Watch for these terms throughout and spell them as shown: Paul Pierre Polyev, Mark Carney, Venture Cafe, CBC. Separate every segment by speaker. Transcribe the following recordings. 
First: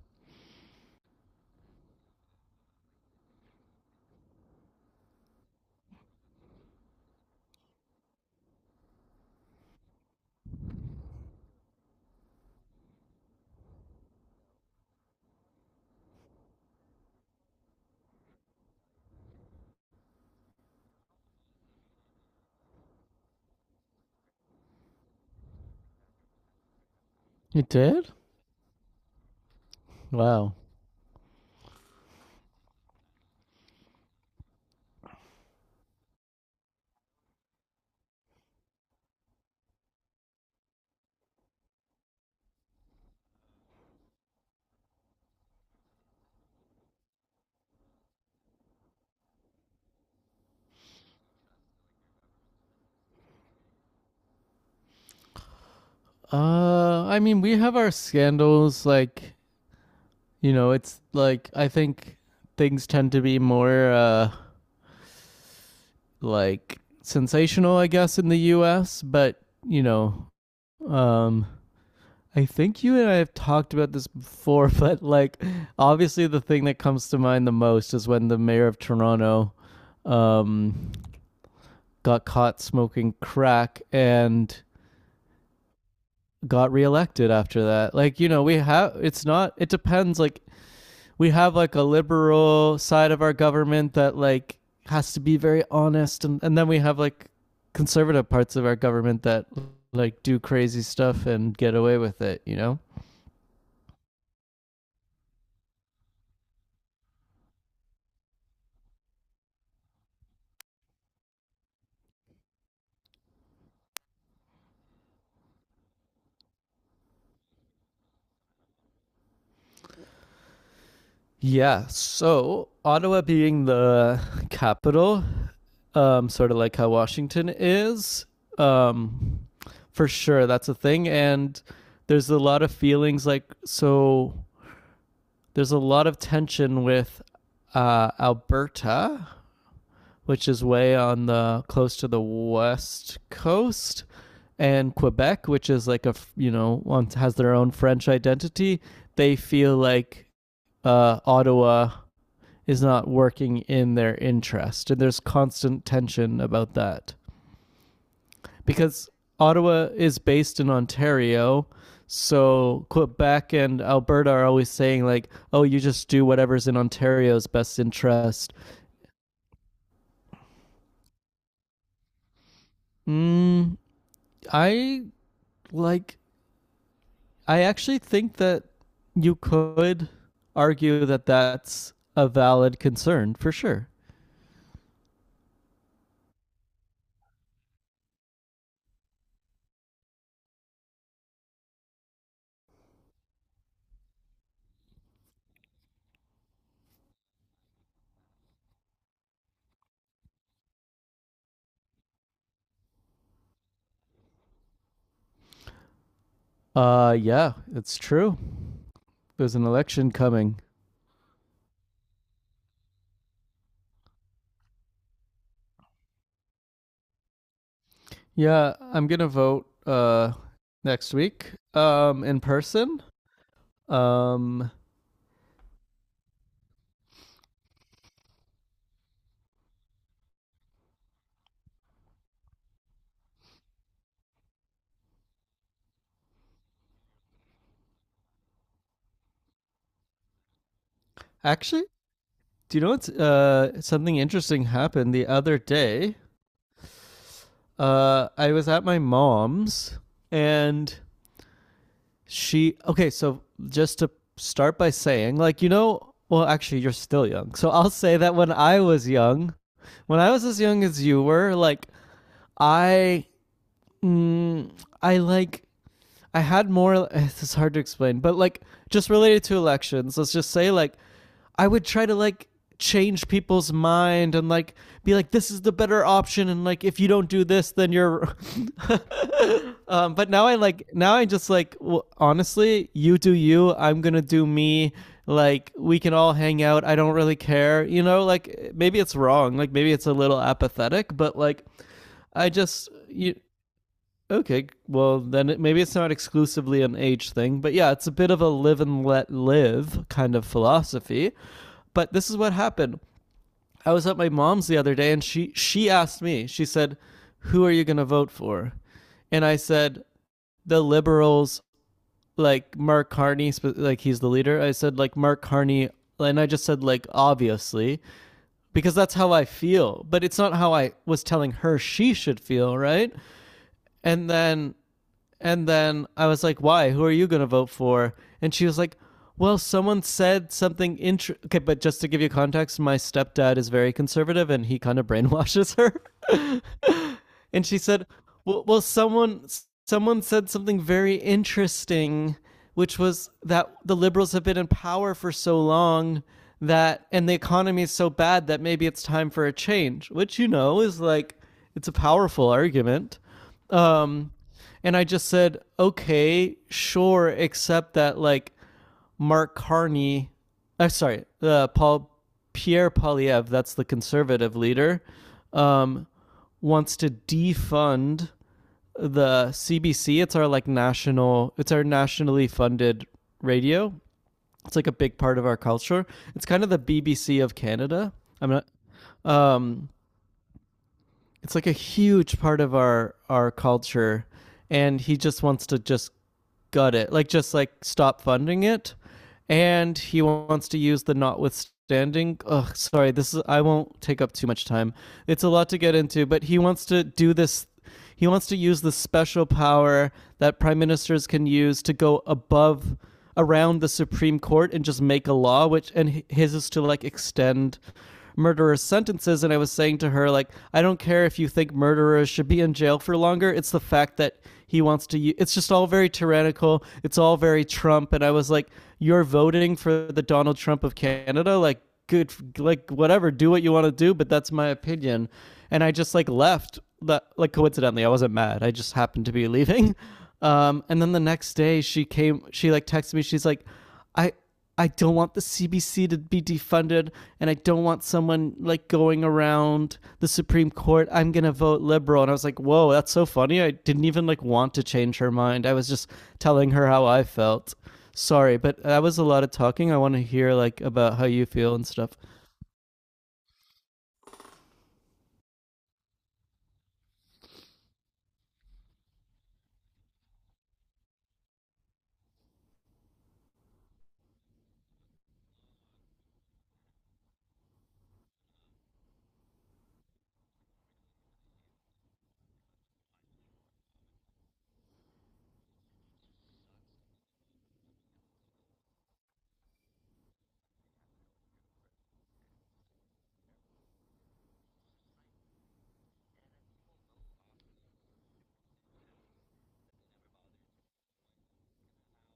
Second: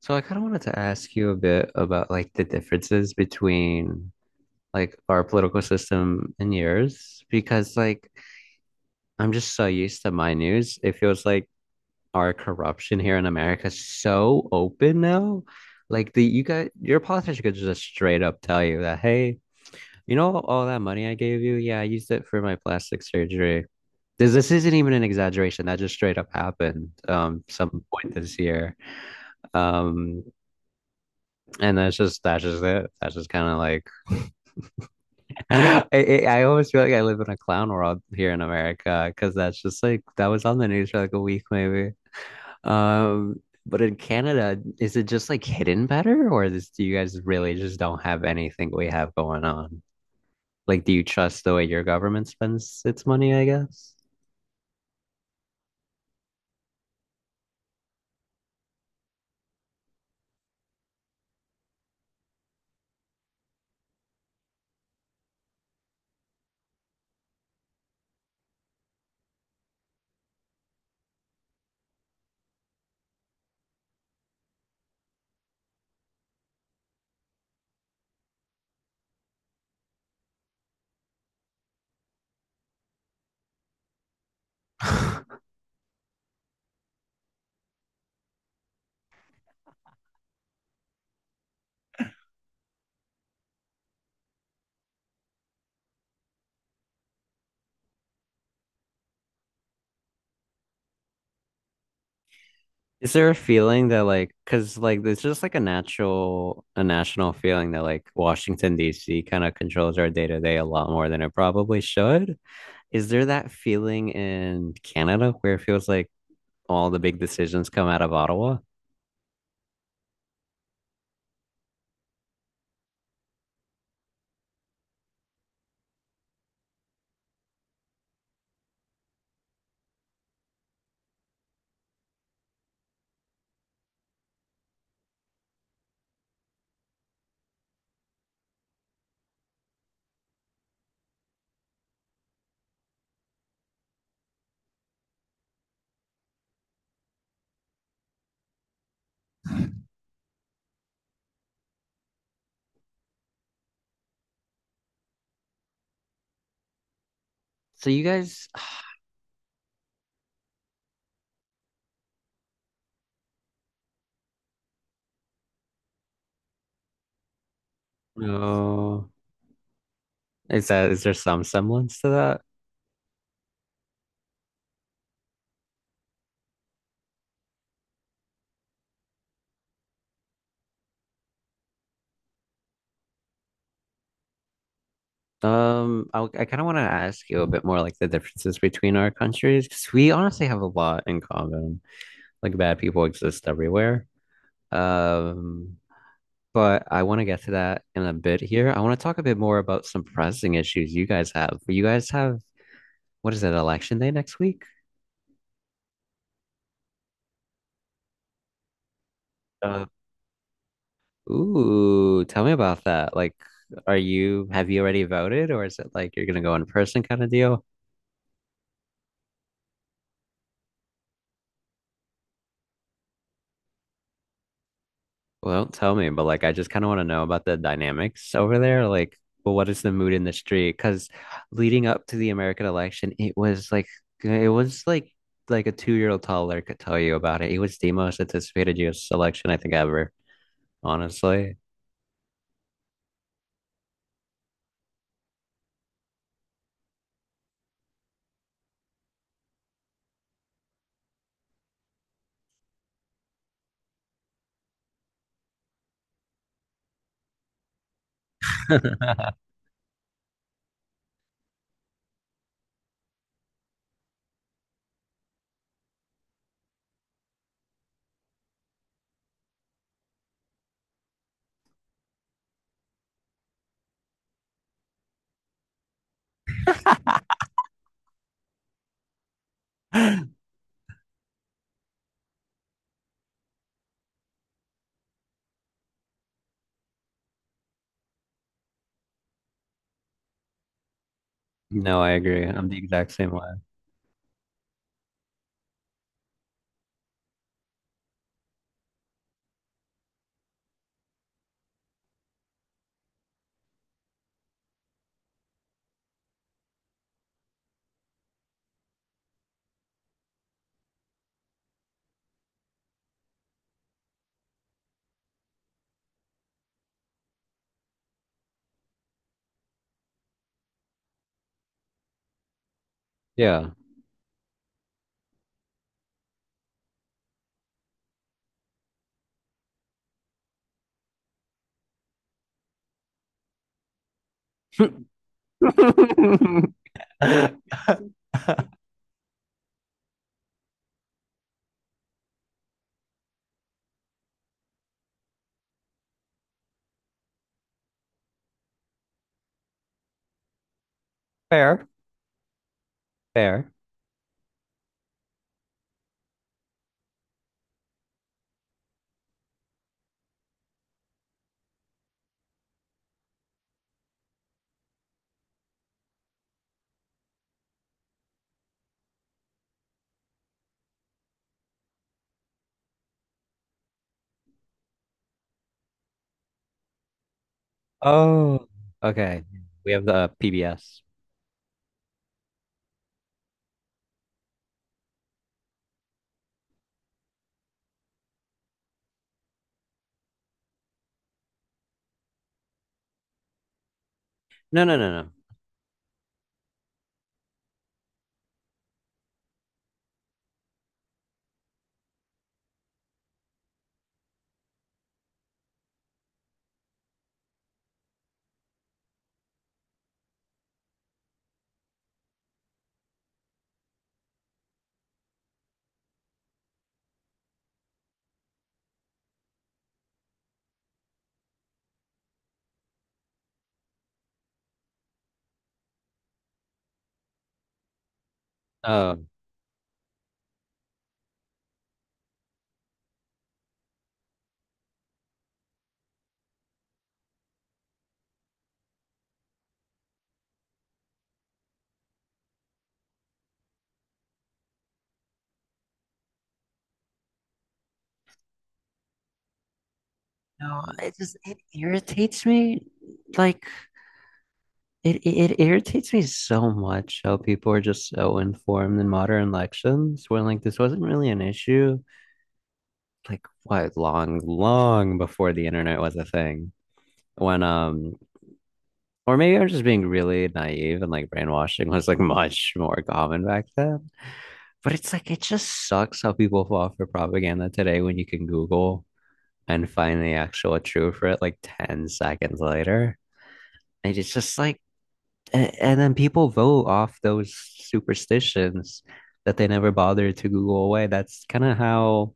Speaker 1: So I kind of wanted to ask you a bit about the differences between our political system and yours because I'm just so used to my news. It feels like our corruption here in America is so open now. Like the you got your politician could just straight up tell you that, hey, you know all that money I gave you? Yeah, I used it for my plastic surgery. This isn't even an exaggeration. That just straight up happened
Speaker 2: It
Speaker 1: some
Speaker 2: did?
Speaker 1: point this year. Um
Speaker 2: Wow.
Speaker 1: And that's just it. That's just kind of like I always feel like I live in a clown world here in America because that's just like that was on the news for like a week maybe. Um, but in Canada, is it just like hidden better, or is do you guys really just don't have anything we have going on? Like, do you trust the way your government spends its money, I guess?
Speaker 2: I mean, we have our scandals. Like, you know, it's like I think things tend to be more like sensational, I guess, in the U.S. But you know, um, I think you and I have talked about this before. But like, obviously, the thing that comes to mind the most is when the mayor of Toronto um, got caught smoking crack and got reelected after that. Like, you know, we have it's not it depends. Like, we have like a liberal side of our government that like has to be very honest, and then we have like conservative parts of our government that like do crazy stuff and get away with it, you know?
Speaker 1: Is there a feeling that like, cause like there's just like a national feeling that like Washington D.C. kind of controls our day-to-day a lot more than it probably should. Is there that feeling in Canada where it feels like all the big decisions come out of Ottawa?
Speaker 2: Yeah. So, Ottawa being the capital, sort of like how Washington is. um for sure that's a thing, and there's a lot of feelings. Like, so there's a lot of tension with Alberta, which is way on the close to the west coast, and Quebec, which is like a, you know has their own French identity. They feel like Ottawa is not working in their interest, and there's constant tension about that
Speaker 1: So you guys,
Speaker 2: because Ottawa is based in Ontario. So Quebec and Alberta are always saying like, "Oh, you just do whatever's in Ontario's best interest."
Speaker 1: no. Is there some semblance to
Speaker 2: Mm, I like I actually think that you could argue that that's a valid concern for sure.
Speaker 1: that? I kind of want to ask you a bit more like the differences between our countries because we honestly have a lot in common. Like bad people exist everywhere. Um, But I want to get to that in a bit here. I want to talk a bit more about some pressing issues you guys have. You guys have, what is it, election day next week?
Speaker 2: Yeah, it's true. There's an
Speaker 1: Uh,
Speaker 2: election coming.
Speaker 1: Ooh, tell me about that. Like, have you already voted, or is it like you're gonna go in person kind of deal?
Speaker 2: Yeah, I'm going to vote next week in person. Um
Speaker 1: Well, don't tell me, but I just kind of want to know about the dynamics over there. Like, well, what is the mood in the street? Because leading up to the American election, it was like a two-year-old toddler could tell you about it. It was the most anticipated US election I think ever, honestly.
Speaker 2: actually Do you know what's something interesting happened the other day? I was at my mom's and she. Okay, so just to start by saying, like, you're still young. So I'll say that when I was as young as you were, like, I. Mm, I like. I had more. This is hard to explain, but like, just related to elections, let's just say, like, I would try to change people's mind and like be like this is the better option, and like if you don't do this then you're but now I just like, well, honestly, you do you, I'm going to do me. Like, we can all hang out, I don't really care, you know? Like, maybe it's wrong, like maybe it's a little apathetic, but like
Speaker 1: No, I agree.
Speaker 2: I
Speaker 1: I'm the
Speaker 2: just
Speaker 1: exact same
Speaker 2: you
Speaker 1: way.
Speaker 2: okay, well then it, maybe it's not exclusively an age thing, but yeah, it's a bit of a live and let live kind of philosophy. But this is what happened. I was at my mom's the other day, and she asked me. She said, "Who are you going to vote for?" And I said, "The liberals, like Mark Carney, like he's the leader." I said like Mark Carney, and I just said like obviously because that's how I feel, but it's not how I was telling her she should feel, right?
Speaker 1: Yeah.
Speaker 2: And then and then I was like, why? Who are you going to vote for? And she was like, well, someone said something interesting. Okay, but just to give you context, my stepdad is very conservative and he kind of brainwashes her. And she said, "Well, well, someone said something very interesting, which was that the liberals have been in power for so long." That and the economy is so bad that maybe it's time for a change, which, you know, is like it's
Speaker 1: Fair,
Speaker 2: a powerful argument.
Speaker 1: fair.
Speaker 2: Um, and I just said, okay, sure, except that like Mark Carney, sorry, Paul Pierre Polyev, that's the conservative leader, um, wants to defund the CBC. It's our like national, it's our nationally funded radio. It's like a big part of our culture. It's kind of the BBC of Canada. I'm not.
Speaker 1: Oh, okay.
Speaker 2: Um,
Speaker 1: We have the PBS.
Speaker 2: it's like a huge part of our culture, and he just wants to just gut it, like just like stop funding it. And he wants to use the notwithstanding, ugh sorry, this is, I won't take up too much
Speaker 1: No,
Speaker 2: time,
Speaker 1: no, no, no.
Speaker 2: it's a lot to get into, but he wants to do this. He wants to use the special power that prime ministers can use to go above, around the Supreme Court and just make a law. Which, and his is to like extend murderers sentences, and I was saying to her like, I don't care if you think murderers should be in jail for longer, it's the fact that he wants to it's just all very tyrannical, it's all very Trump. And I was like, you're voting for the Donald Trump of Canada, like, good, like whatever, do what you want to do, but that's my opinion. And I just like left that. Like, coincidentally, I wasn't mad, I just
Speaker 1: Oh,
Speaker 2: happened to be leaving. And then the next day she came, she like texted me, she's like, I I don't want the CBC to be defunded, and I don't want someone like going around the Supreme Court. I'm gonna vote liberal. And I was like, "Whoa, that's so funny!" I didn't even like want to change her mind. I was just telling her how I felt. Sorry, but that was a lot of talking. I want to hear like
Speaker 1: no, it
Speaker 2: about how
Speaker 1: just
Speaker 2: you
Speaker 1: it
Speaker 2: feel and stuff.
Speaker 1: irritates me. Like it irritates me so much how people are just so informed in modern elections when like this wasn't really an issue. Like what, long, long before the internet was a thing. When or maybe I'm just being really naive and like brainwashing was like much more common back then. But it's like, it just sucks how people fall for propaganda today when you can Google and find the actual truth for it like 10 seconds later. And it's just like, and then people vote off those superstitions that they never bothered to Google away. That's kind of how,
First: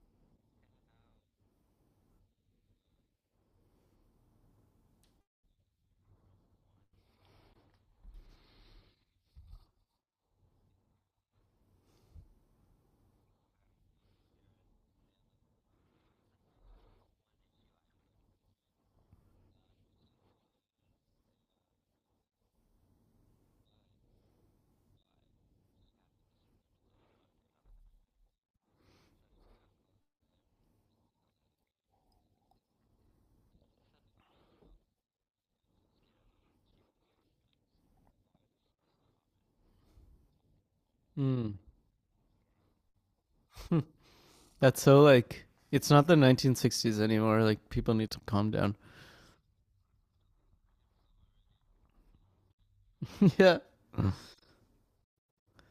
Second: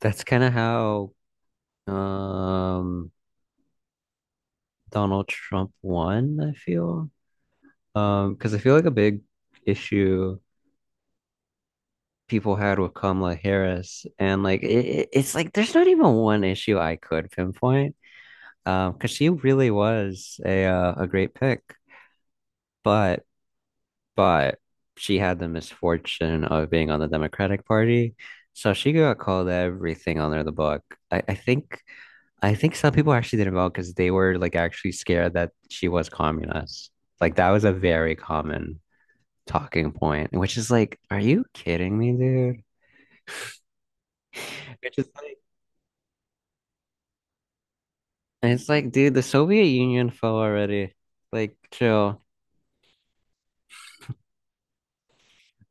Speaker 1: that's kind of how, um, Donald Trump won, I feel. Because I feel like a big issue people had with Kamala Harris, and it's like there's not even one issue I could pinpoint, because she really was a great pick, but but she had the misfortune of being on the Democratic Party, so she got called everything under the book. I, I think I think some people actually didn't vote because they were like actually scared that she was communist. Like that was a very common talking point, which is like, are you
Speaker 2: Mm,
Speaker 1: kidding me, dude?
Speaker 2: that's
Speaker 1: Which
Speaker 2: so
Speaker 1: is like.
Speaker 2: like it's not the 1960s anymore. Like people need to calm
Speaker 1: And it's
Speaker 2: down.
Speaker 1: like, dude, the Soviet Union fell already. Like, chill.
Speaker 2: yeah,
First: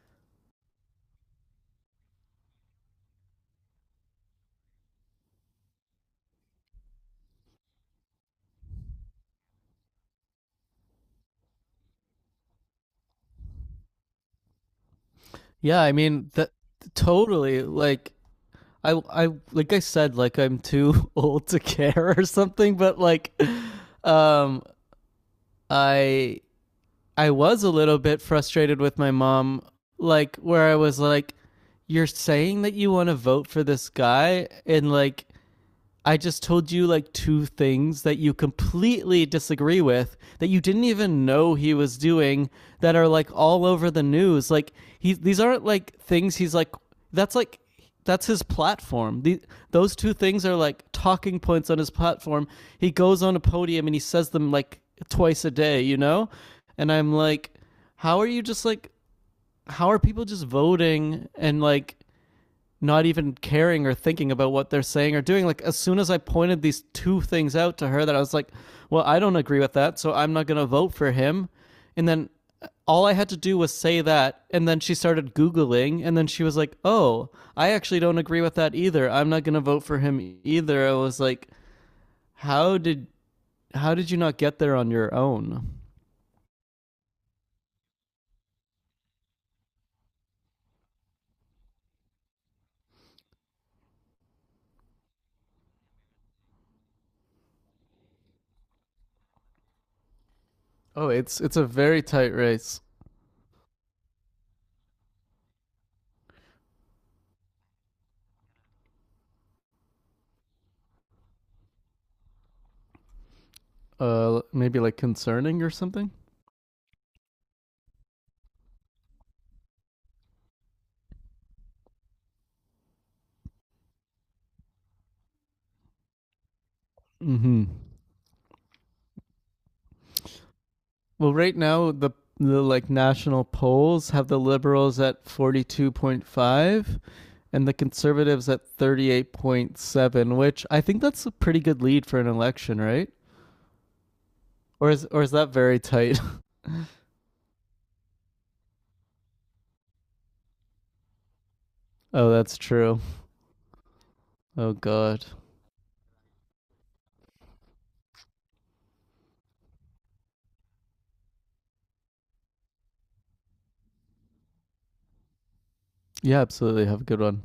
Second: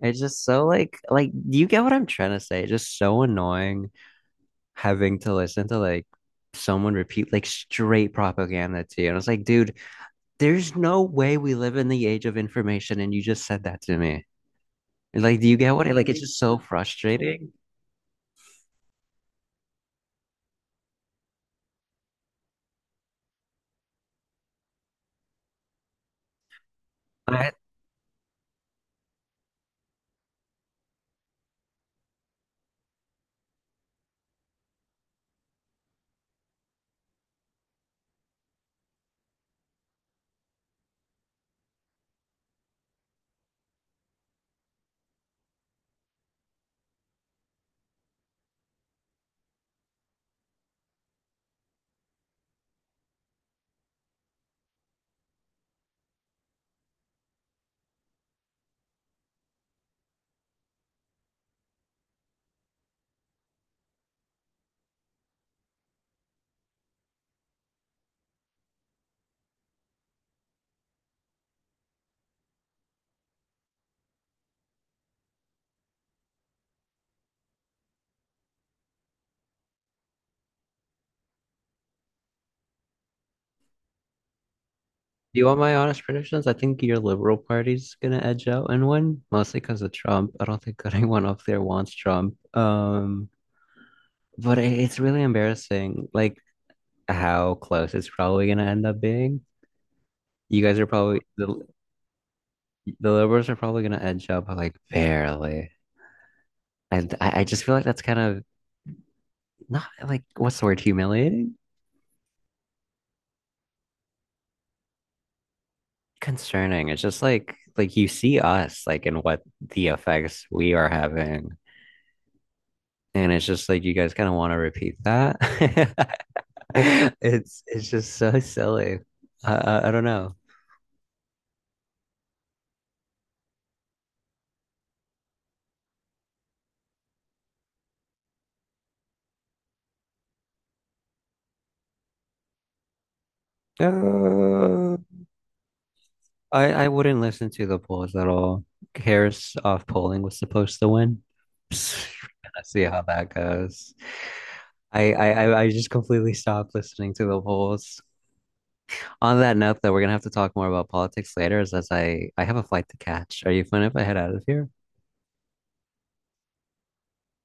Speaker 1: It's just so like do you get what I'm trying to say? It's just so annoying having to listen to like someone repeat like straight propaganda to you. And it's like, dude, there's no way we live in the age of information and you just said that to me. And, like, do you get
Speaker 2: yeah.
Speaker 1: what
Speaker 2: I
Speaker 1: it's
Speaker 2: mean,
Speaker 1: just
Speaker 2: that
Speaker 1: so frustrating.
Speaker 2: totally like I said like I'm too old to care or something, but like um I I
Speaker 1: I,
Speaker 2: was a little bit frustrated with my mom, like where I was like, you're saying that you want to vote for this guy, and like I just told you like two things that you completely disagree with that you didn't even know he was doing, that are like all over the news. Like he these aren't like things he's like, that's like that's his platform. Those two things are like talking points on his platform. He goes on a podium and he says them like twice a day, you know? And I'm like, how are you just like how are people just voting and like not even caring or thinking about what they're saying or doing. Like as soon as I pointed these two things out to her, that I was like, well, I don't agree with that, so I'm not going to vote for him. And then all I had to do was say that, and then she started Googling, and then she was like, "Oh, I actually don't agree with that either. I'm not gonna vote for him either." I was like, "How did how did you not get there on your
Speaker 1: do you want
Speaker 2: own?"
Speaker 1: my honest predictions? I think your Liberal Party's gonna edge out and win, mostly because of Trump. I don't think anyone up there wants Trump. But it's really embarrassing, like how close it's probably gonna end up being. You guys are
Speaker 2: Oh,
Speaker 1: probably
Speaker 2: it's a very tight race.
Speaker 1: the liberals are probably gonna edge up like barely, and I just feel like that's kind of not what's the word, humiliating,
Speaker 2: Maybe like concerning or something.
Speaker 1: concerning. It's just like you see us like and what the effects we are having, and it's just like you guys kind of want to repeat that. It's
Speaker 2: Mm-hmm.
Speaker 1: it's just so silly. I don't
Speaker 2: Well, right now the like national polls have the liberals at 42.5 and the conservatives at 38.7, which I think that's a pretty good lead for an election, right? Or
Speaker 1: know.
Speaker 2: is or is that very tight?
Speaker 1: I wouldn't listen to the polls at all. Harris off polling was supposed to win.
Speaker 2: oh, that's
Speaker 1: Let's see
Speaker 2: true.
Speaker 1: how that goes.
Speaker 2: Oh
Speaker 1: I,
Speaker 2: god.
Speaker 1: I I I just completely stopped listening to the polls. On that note, though, we're gonna have to talk more about politics later, as I have a flight to catch. Are you fine if I head out of here?
Speaker 2: Yeah, absolutely. Have a good one.